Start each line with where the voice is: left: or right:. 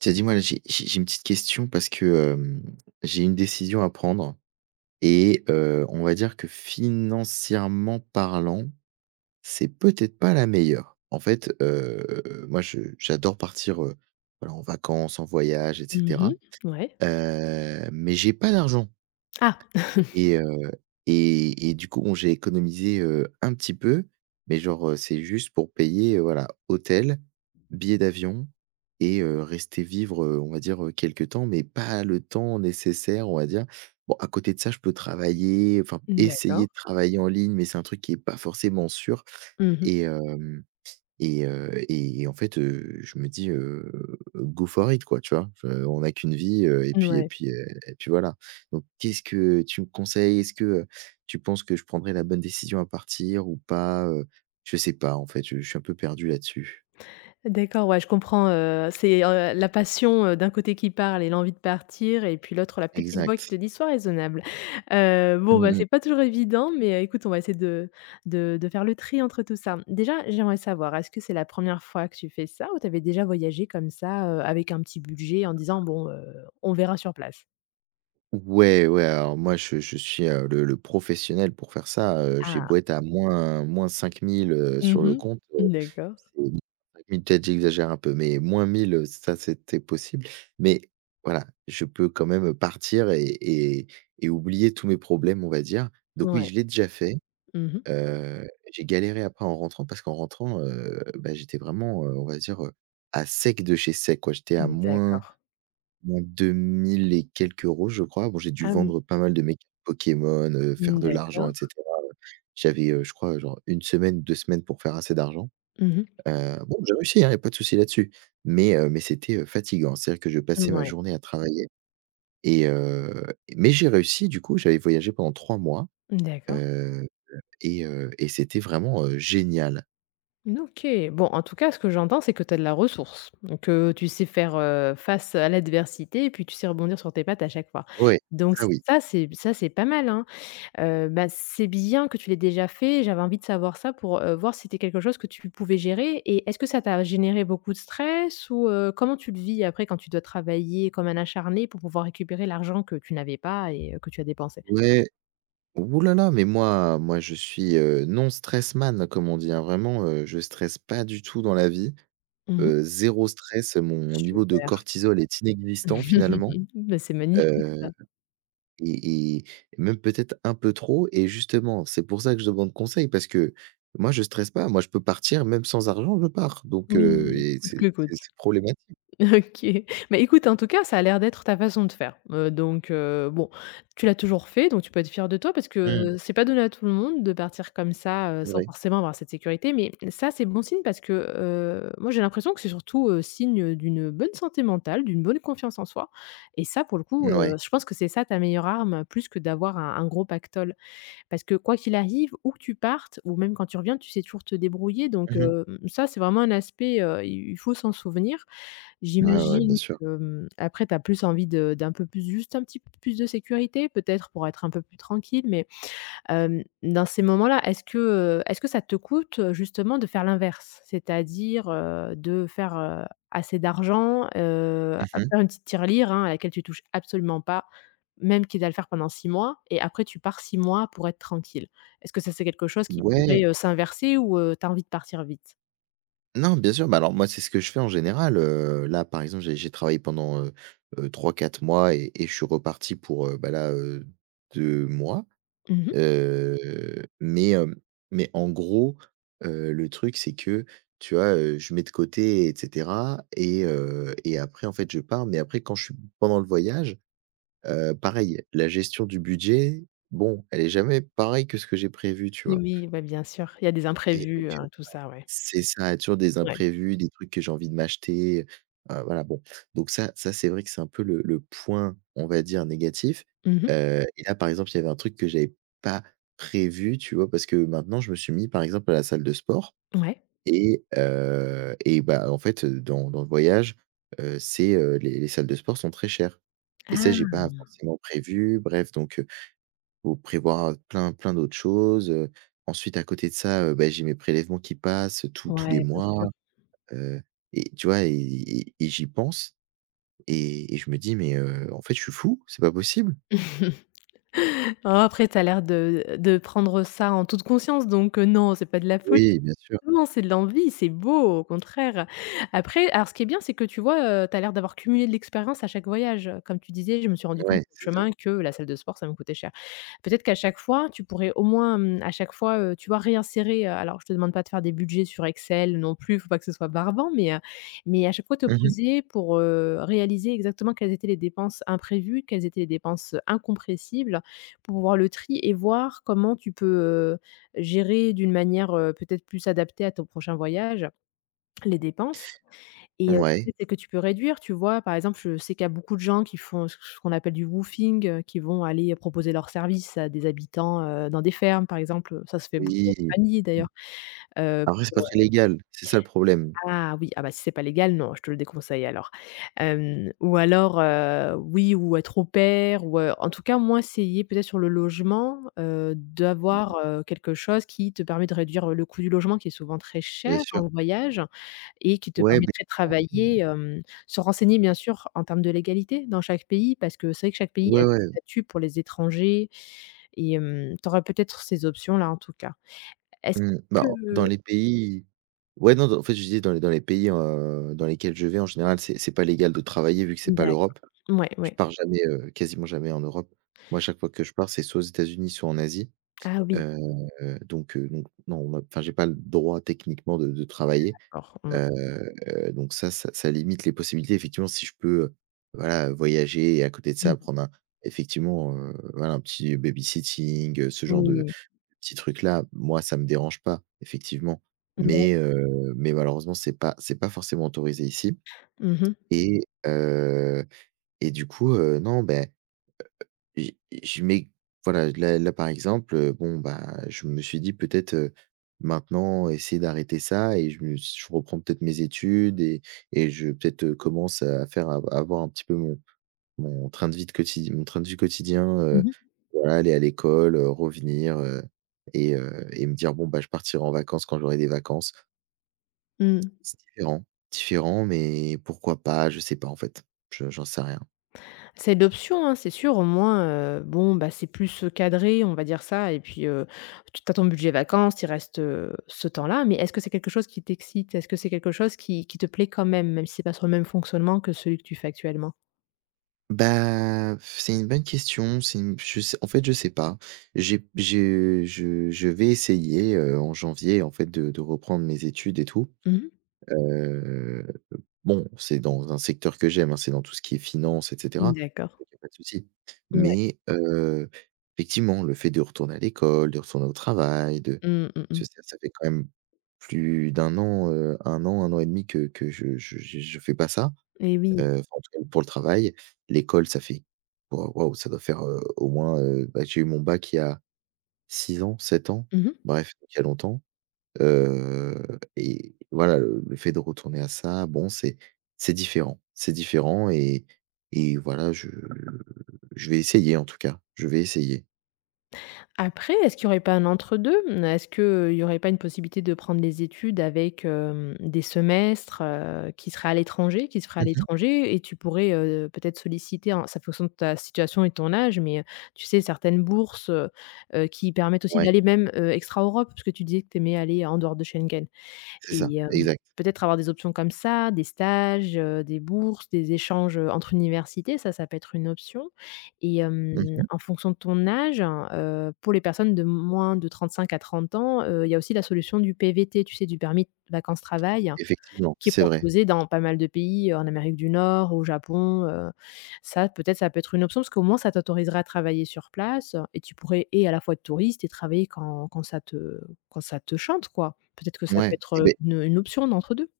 right: Tiens, dis-moi là. J'ai j'ai j'ai une petite question parce que, hem, j'ai une décision à prendre et heu, on va dire que financièrement parlant, c'est peut-être pas la meilleure. En fait, heu, moi, je j'adore partir, heu, alors, en vacances, en voyage et
left: Mmh
right: cetera,
left: mh, ouais.
right: heu, mais j'ai pas d'argent!
left: Ah!
right: Et heu, et et du coup, bon, j'ai économisé, heu, un petit peu, mais genre, heu, c'est juste pour payer, heu, voilà, hôtel, billet d'avion, et heu, rester vivre, heu, on va dire, heu, quelque temps, mais pas le temps nécessaire, on va dire bon, à côté de ça, je peux travailler, enfin
left: N
right: essayer
left: d'accord.
right: de travailler en ligne, mais c'est un truc qui est pas forcément sûr.
left: Mmh mh.
right: Et heu et heu, et en fait, heu, je me dis, heu,: «go for it!» quoi, tu vois? On n'a qu'une vie, heu, et puis et
left: Ouais.
right: puis, heu, et puis voilà. Donc, qu'est-ce que tu me conseilles? Est-ce que tu penses que je prendrai la bonne décision à partir ou pas, heu? Je sais pas en fait, je je suis un peu perdu là-dessus.
left: D'accord. Ouais, je comprends, heu, c'est, heu, la passion d'un côté qui parle et l'envie de partir, et puis l'autre, la petite voix qui
right: Exact.
left: te dit: «Soit raisonnable». Heu, bon,
right: Mmh
left: bah,
right: mh.
left: c'est pas toujours évident, mais écoute, on va essayer de de de faire le tri entre tout ça. Déjà, j'aimerais savoir, est-ce que c'est la 1re fois que tu fais ça? Ou tu avais déjà voyagé comme ça, heu, avec un petit budget en disant: «Bon, heu, on verra sur place»?
right: Ouais, ouais, alors moi, je je suis, heu, le le professionnel pour faire ça, heu, j'ai beau
left: Ah!
right: être à moins -5000 heu,
left: Mmh
right: sur le
left: mh.
right: compte, heu,
left: D'accord.
right: c'est [unintelligible] oui peut-être j'exagère un peu, mais -1000 heu, ça c'est peut être possible. Mais voilà, je peux quand même partir et et et oublier tous mes problèmes, on va dire. Donc oui,
left: Ouais.
right: je l'ai déjà fait.
left: Mmh mh.
right: Heu, j'ai galéré après en rentrant parce qu'en rentrant, heu, beh, j'étais vraiment, heu, on va dire, heu, à sec de chez sec quoi, j'étais à moins
left: D'accord.
right: moins deux mille et quelques euros je crois. Bon, j'ai dû
left: Ah oui.
right: vendre pas mal de mes cartes Pokémon, heu, faire
left: Mmh,
right: de l'argent
left: d'accord.
right: et cetera. J'avais, heu, je crois genre 1 semaine, 2 semaines pour faire assez d'argent.
left: Mmh mh.
right: Heu, bon j'ai réussi hein, il y a pas de souci là-dessus mais heu, mais c'était, heu, fatiguant. C'est-à-dire que je passais ma
left: Mouais.
right: journée à travailler et heu mais j'ai réussi du coup, j'avais voyagé pendant 3 mois,
left: D'accord.
right: heu, et heu, et c'était vraiment, heu, génial!
left: N OK. Bon, en tout cas, ce que j'entends c'est que tu as de la ressource, donc heu, tu sais faire, heu, face à l'adversité et puis tu sais rebondir sur tes pattes à chaque fois.
right: Oui,
left: Donc
right: ça oui.
left: ça, c'est b ça, c'est pas mal, hein? Heu, bah, c'est bien que tu l'aies déjà fait, j'avais envie de savoir ça pour heu, voir si c'était quelque chose que tu pouvais gérer et est-ce que ça t'a généré beaucoup de stress? Ou heu, comment tu le vis après quand tu dois travailler comme un acharné pour pouvoir récupérer l'argent que tu n'avais pas et que tu as dépensé?
right: Ouais. Ouh là là, mais moi moi je suis, heu, non stress man comme on dit hein, vraiment, heu, je stresse pas du tout dans la vie.
left: Mmh mh.
right: Heu, 0 stress, mon niveau de
left: Super.
right: cortisol est inexistant finalement.
left: Mais c'est magnifique
right: Heu,
left: ça.
right: et et même peut-être un peu trop et justement, c'est pour ça que je demande conseil parce que moi je stresse pas, moi, je peux partir, même sans argent je pars. Donc heu,
left: Oui,
right: et
left: coûte
right: c'est
left: que coûte.
right: c'est c'est problématique.
left: OK. Mais écoute en tout cas, ça a l'air d'être ta façon de faire. Heu, donc heu, bon, tu l'as toujours fait, donc tu peux être fier de toi parce
right: Mmh.
left: que c'est pas donné à tout le monde de partir comme ça, heu,
right: C'est
left: sans
right: vrai.
left: forcément avoir cette sécurité. Mais ça, c'est bon signe parce que heu, moi, j'ai l'impression que c'est surtout, heu, signe d'une bonne santé mentale, d'une bonne confiance en soi, et ça, pour le coup,
right: N
left: heu,
right: ouais.
left: je pense que c'est ça ta meilleure arme, plus que d'avoir un un gros pactole. Parce que quoi qu'il arrive, où que tu partes ou même quand tu reviens, tu sais toujours te débrouiller donc
right: Mmh mh.
left: hem, ça c'est vraiment un aspect, heu, il il faut s'en souvenir.
right: Ouais ouais, bien
left: J'imagine
right: sûr.
left: que, mmh, après tu as plus envie de d'un peu plus juste un petit plus de sécurité, peut-être pour être un peu plus tranquille mais hem, dans ces moments-là, est-ce que heu est-ce que ça te coûte justement de faire l'inverse? C'est-à-dire, heu, de faire, heu, assez d'argent, heu heu,
right: Mmh mh.
left: faire une petite tirelire, hein, à laquelle tu touches absolument pas, même quitte à le faire pendant 6 mois, et après tu pars 6 mois pour être tranquille. Est-ce que ça, c'est quelque chose qui pourrait,
right: Ouais!
left: heu, s'inverser ou heu, tu as envie de partir vite?
right: Non, bien sûr, bah, alors moi, c'est ce que je fais en général. Heu, là, par exemple, j'ai j'ai travaillé pendant, heu heu, 3-4 mois et et je suis reparti pour, heu, bah, là, heu, 2 mois.
left: Mmh mh.
right: Heu mais hem mais en gros, heu, le truc, c'est que, tu vois, heu, je mets de côté et cetera et heu et après, en fait, je pars mais après quand je suis pendant le voyage, heu, pareil, la gestion du budget, bon, elle est jamais pareille que ce que j'ai prévu, tu
left: Eh,
right: vois?
left: oui! Bah, bien sûr. Il y a des
right: Et donc
left: imprévus, heu,
right: heu,
left: tout
right: voilà
left: ça, ouais.
right: c'est ça. Il y a toujours des
left: Ouais.
right: imprévus, des trucs que j'ai envie de m'acheter, heu, voilà, bon. Donc ça ça, c'est vrai que c'est un peu le le point, on va dire, négatif.
left: Mmh mh.
right: Heu et là, par exemple, il y avait un truc que j'avais pas prévu, tu vois, parce que, maintenant, je me suis mis, par exemple, à la salle de sport
left: Ouais.
right: et heu et bah, en fait, dans dans le voyage, heu, c'est, heu, les les salles de sport sont très chères et ça,
left: Ah!
right: j'ai pas forcément prévu. Bref donc heu, il faut prévoir plein, plein d'autres choses, heu. Ensuite à côté de ça, heu, ben, j'ai mes prélèvements qui passent tous tous
left: Ouais,
right: les
left: bien
right: mois,
left: sûr.
right: heu et tu vois, et et et j'y pense et et je me dis: «Mais heu, en fait, je suis fou, c'est pas possible».
left: Oh, après, tu as l'air de, heu, de prendre ça en toute conscience donc heu, non, c'est pas de la fol
right: Oui, bien sûr.
left: non, c'est de l'envie, c'est beau, au contraire. Après alors, ce qui est bien, c'est que tu vois, heu, tu as l'air d'avoir cumulé de l'expérience à chaque voyage. Comme tu disais: «Je me suis rendu compte,
right: Ouais, c'est
left: sur le
right: ça.
left: chemin, que la salle de sport, ça me coûtait cher». Peut-être qu'à chaque fois, tu pourrais, au moins, mmh, à chaque fois, heu, tu vois, réinsérer, heu, alors je te demande pas de faire des budgets sur Excel non plus, il faut pas que ce soit barbant. Mais heu mais à chaque fois te
right: Mmh mh.
left: poser pour, heu, réaliser exactement quelles étaient les dépenses imprévues, quelles étaient les dépenses incompressibles pour voir le tri et voir comment tu peux, heu, gérer d'une manière, heu, peut-être plus adaptée à ton prochain voyage, les dépenses. Et heu [unintelligible]
right: Ouais.
left: celles que tu peux réduire, tu vois? Par exemple, je sais qu'il y a beaucoup de gens qui font c c ce qu'on appelle du woofing, heu, qui vont aller proposer leurs services à des habitants, heu, dans des fermes, par exemple. Heu, ça se fait beaucoup
right: Oui.
left: en famille,
right: Mmh.
left: d'ailleurs, heu
right: Après, c'est pas
left: pour
right: très
left: heu
right: légal. C'est ça, le problème.
left: Ah, oui, ah, bah, si c'est pas légal, non, je te le déconseille alors. Hem ou alors heu, oui ou être au pair ou heu, en tout cas, au moins, essayer peut-être sur le logement, heu,
right: Mmh mh.
left: d'avoir, heu, quelque chose qui te permet de réduire, heu, le coût du logement qui est souvent très
right: Bien
left: cher
right: sûr.
left: en voyage et qui te
right: Ouais, beh.
left: permettrait de travailler,
right: [unintelligible]
left: hem, se renseigner, bien sûr, en termes de légalité dans chaque pays, parce que c'est vrai que chaque pays a
right: Ouais,
left: des
right: ouais.
left: statuts pour les étrangers et hem, tu auras peut-être ces options-là, en tout cas. Est-ce
right: Mmh. Bah,
left: que
right: en dans les pays ouais, non, non, en fait, je disais, dans les dans les pays, heu, dans lesquels je vais, en général, c'est c'est pas légal de travailler vu que c'est pas
left: D'acco
right: l'Europe.
left: ouais,
right: Je
left: ouais.
right: pars jamais, heu, quasiment jamais en Europe. Moi, à chaque fois que je pars, c'est soit aux États-Unis, soit en Asie.
left: Ah, oui.
right: Heu donc heu donc non, enfin, j'ai pas le droit techniquement de de travailler.
left: D'accord, mmh.
right: Heu donc ça ç ça limite les possibilités. Effectivement, si je peux, heu, voilà, voyager et à côté de
left: Mmh
right: ça,
left: mh.
right: prendre un effectivement, heu, voilà, un petit baby-sitting, heu, ce genre de de
left: Oui.
right: petits trucs-là. Moi, ça me dérange pas, effectivement.
left: D'acc
right: Mais heu mais malheureusement, c'est pas c'est pas forcément autorisé ici
left: Mmh mh.
right: et heu et du coup, heu, non, ben, heu heu, j je mets voilà, là, là, par exemple, heu, bon, bah, je me suis dit: «Peut-être, heu, maintenant, essayer d'arrêter ça et je me s je reprends peut-être mes études et et je, peut-être, heu, commence à faire à à avoir un petit peu mon mon train de vie de quotid mon train de vie quotidien, heu,
left: Mmh mh.
right: voilà, aller à l'école, heu, revenir», heu et heu et me dire: «Bon bah, je partirai en vacances quand j'aurai des vacances».
left: Mmh.
right: C'est différent. Différent, mais pourquoi pas? Je sais pas, en fait. Je j'en sais rien.
left: C'est l'option, hein, c'est sûr au moins, heu, bon, bah, c'est plus, heu, cadré. On va dire ça, et puis, heu, tu tu as ton budget vacances, tu y reste, heu, ce temps-là, mais est-ce que c'est quelque chose qui t'excite? Est-ce que c'est quelque chose qui qui te plaît quand même même si c'est pas sur le même fonctionnement que celui que tu fais actuellement?
right: Bah. C'est une bonne question, c'est une p je sais en fait, je sais pas. J'ai j'ai je je vais essayer, heu, en janvier, en fait, de de reprendre mes études et tout.
left: Mmh.
right: Heu, bon, c'est dans un secteur que j'aime, hein. C'est dans tout ce qui est finance et
left: Mmh,
right: cetera,
left: d'accord.
right: donc il y a pas de souci.
left: Ouais.
right: Mais heu, effectivement, le fait de retourner à l'école, de retourner au travail, de
left: Mmh, mh, mh.
right: [unintelligible] ca fait quand même plus de 1 an, heu, 1 an et demi, que que je je je je fais pas ça.
left: Et oui.
right: Heu, enfin, en tout cas, pour le travail. L'école ça fait wao waouh! Ça doit faire, heu, au moins, heu, bah, j'ai eu mon bac il y a 6 ans, 7 ans.
left: Mmh mh.
right: Bref, il y a longtemps. Heu, et voilà, le le fait de retourner à ça, bon, c'est c'est différent c'est différent et et voilà, je je vais essayer en tout cas. Je vais essayer.
left: Après, est-ce qu'il y aurait pas un entre-deux? Mmh, est-ce que il y aurait pas une possibilité de prendre les études avec, hem, des semestres, heu, qui seraient à l'étranger, qui se feraient à
right: Mmh mh.
left: l'étranger et tu pourrais, heu, peut-être, solliciter, hein, c'est en fonction de ta situation et ton âge, mais, heu, tu sais, certaines bourses, heu heu, qui permettent aussi
right: Ouais.
left: d'aller même, heu, extra Europe puisque tu disais que tu aimais aller en dehors de Schengen
right: C'est ça,
left: et hem,
right: exact.
left: peut-être, avoir des options comme ça, des stages, heu, des bourses, des échanges, heu, entre universités, ça, ça peut être une option et hem,
right: Mmh mh.
left: en fonction de ton âge, hein, heu, pour les personnes de moins de 35 à 30 ans, heu, il y a aussi la solution du PVT, tu sais, du permis vacances-travail,
right: Effectivement,
left: qui est
right: c'est vrai.
left: proposé dans pas mal de pays en Amérique du Nord, au Japon, heu, ça, peut-être, ça peut être une option, parce qu'au moins, ça t'autoriserait à travailler sur place et tu pourrais et à la fois être touriste et travailler quand quand ça te quand ça te chante, quoi. Peut-être que ça peut
right: Ouais,
left: être,
right: eh
left: heu,
right: beh
left: une une option d'entre-deux.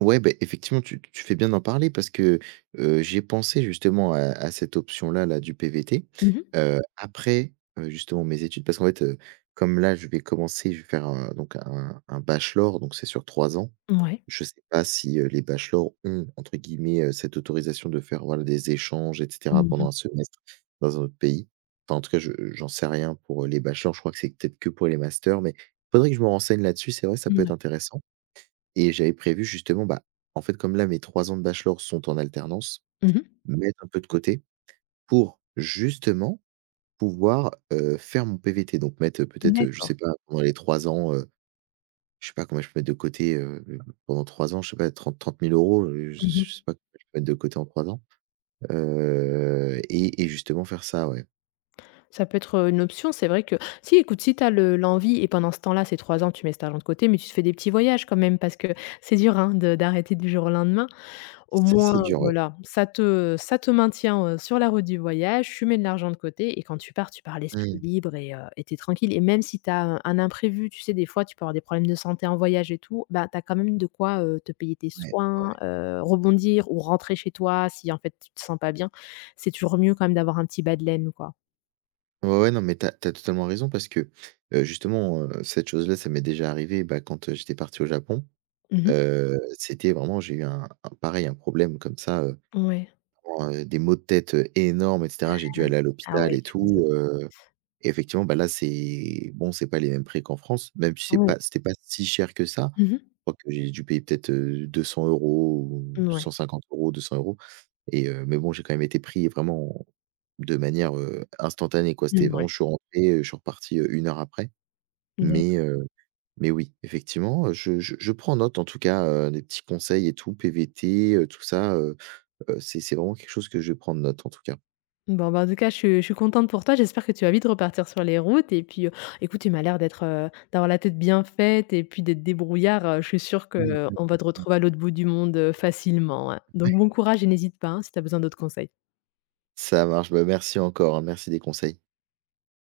right: ouais, beh, effectivement, tu tu fais bien d'en parler, parce que, heu, j'ai pensé, justement, à à cette option-là, là, du PVT,
left: Mmh mh.
right: heu, après, heu, justement, mes études, parce qu'en fait, heu, comme là, je vais commencer, je vais faire un donc, un un bachelor donc c'est sur 3 ans.
left: Mouais.
right: Je sais pas si, heu, les bachelors ont, entre guillemets, heu, «cette autorisation de faire voilà, des échanges et cetera
left: Mmh
right: pendant
left: mh.
right: 1 semestre, dans un autre pays», enfin, en tout cas, je j'en sais rien pour, heu, les bachelors, je crois que c'est peut-être que pour les masters, mais il faudrait que je me renseigne là-dessus, c'est vrai, ça peut être
left: Mouais.
right: intéressant et j'avais prévu, justement, bah, en fait, comme là, mes 3 ans de bachelor sont en alternance,
left: Mmh mh.
right: mettre un peu de côté, pour, justement, pouvoir, heu, faire mon PVT donc mettre, heu, peut-être, heu, je
left: D'accord.
right: sais pas, pendant les 3 ans, heu, je sais pas combien je peux mettre de côté, heu, pendant 3 ans, je sais pas, trente-trente mille euros, heu, je
left: Mmh
right: je
left: mh.
right: sais pas combien je peux mettre de côté en 3 ans, heu et et justement faire ça, ouais.
left: Ça peut être, heu, une option, c'est vrai que si écoute, si tu as le l'envie et pendant ce temps-là ces 3 ans, tu mets cet argent de côté mais tu te fais des petits voyages quand même parce que, c'est dur, hein, de d'arrêter du jour au lendemain! Au
right: Ça, c'est
left: moins
right: dur, ouais.
left: voilà, ça te ça te maintient, heu, sur la route du voyage, tu mets de l'argent de côté et quand tu pars, tu pars
right: Mmh
left: l'esprit
right: mh.
left: libre et heu et tu es tranquille. Et même si tu as un un imprévu, tu sais, des fois tu peux avoir des problèmes de santé en voyage et tout, bah, tu as quand même de quoi, heu, te payer tes
right: Ouais,
left: soins,
right: ouais.
left: heu, rebondir ou rentrer chez toi si, en fait, tu te sens pas bien. C'est toujours mieux quand même d'avoir un petit bas de laine, quoi.
right: Ouais, ouais, non mais tu as tu as totalement raison parce que, heu, justement, heu, cette chose-là, ça m'est déjà arrivé, bah, quand, heu, j'étais parti au Japon,
left: Mmh mh.
right: heu, c'était vraiment j'ai eu un un, pareil, un problème comme ça, heu,
left: Ouais.
right: vraiment, heu, des maux de tête, heu, énormes et
left: Mmh
right: cetera. J'ai dû
left: mh.
right: aller à
left: Ah
right: l'hôpital
left: ouais,
right: et
left: je suis désolée.
right: tout, heu et effectivement, bah, là c'est bon, c'est pas les mêmes prix qu'en France même si c'est
left: Oui.
right: pas c'était pas si cher que ça.
left: Mmh mh.
right: Je crois que j'ai dû payer peut-être, heu, 200 € ou
left: N ouais.
right: 150 €, 200 € et heu, mais bon j'ai quand même été pris vraiment de manière, heu, instantanée, quoi, c'était
left: Mmh,
right: vraiment,
left: ouais.
right: je suis rentré, heu, je suis reparti, heu, 1 heure après
left: D'acc
right: mais heu, mais oui, effectivement, heu, je je je prends note en tout cas, heu, les petits conseils et tout, PVT, heu, tout ça, heu heu, c'est c'est vraiment quelque chose que je vais prendre note en tout cas.
left: Bon, ben, en tout cas, je suis je suis contente pour toi! J'espère que tu vas vite repartir sur les routes et puis, heu, écoute, tu m'as l'air d'être, heu, d'avoir la tête bien faite et puis d'être débrouillard, heu, je suis sûre que, heu, on va te
right: [unintelligible]
left: retrouver à l'autre bout du monde, heu, facilement, hein,
right: Ouais.
left: donc bon courage et n'hésite pas, hein, si tu as besoin d'autres conseils.
right: Ça marche, bah, merci encore, hein, merci des conseils.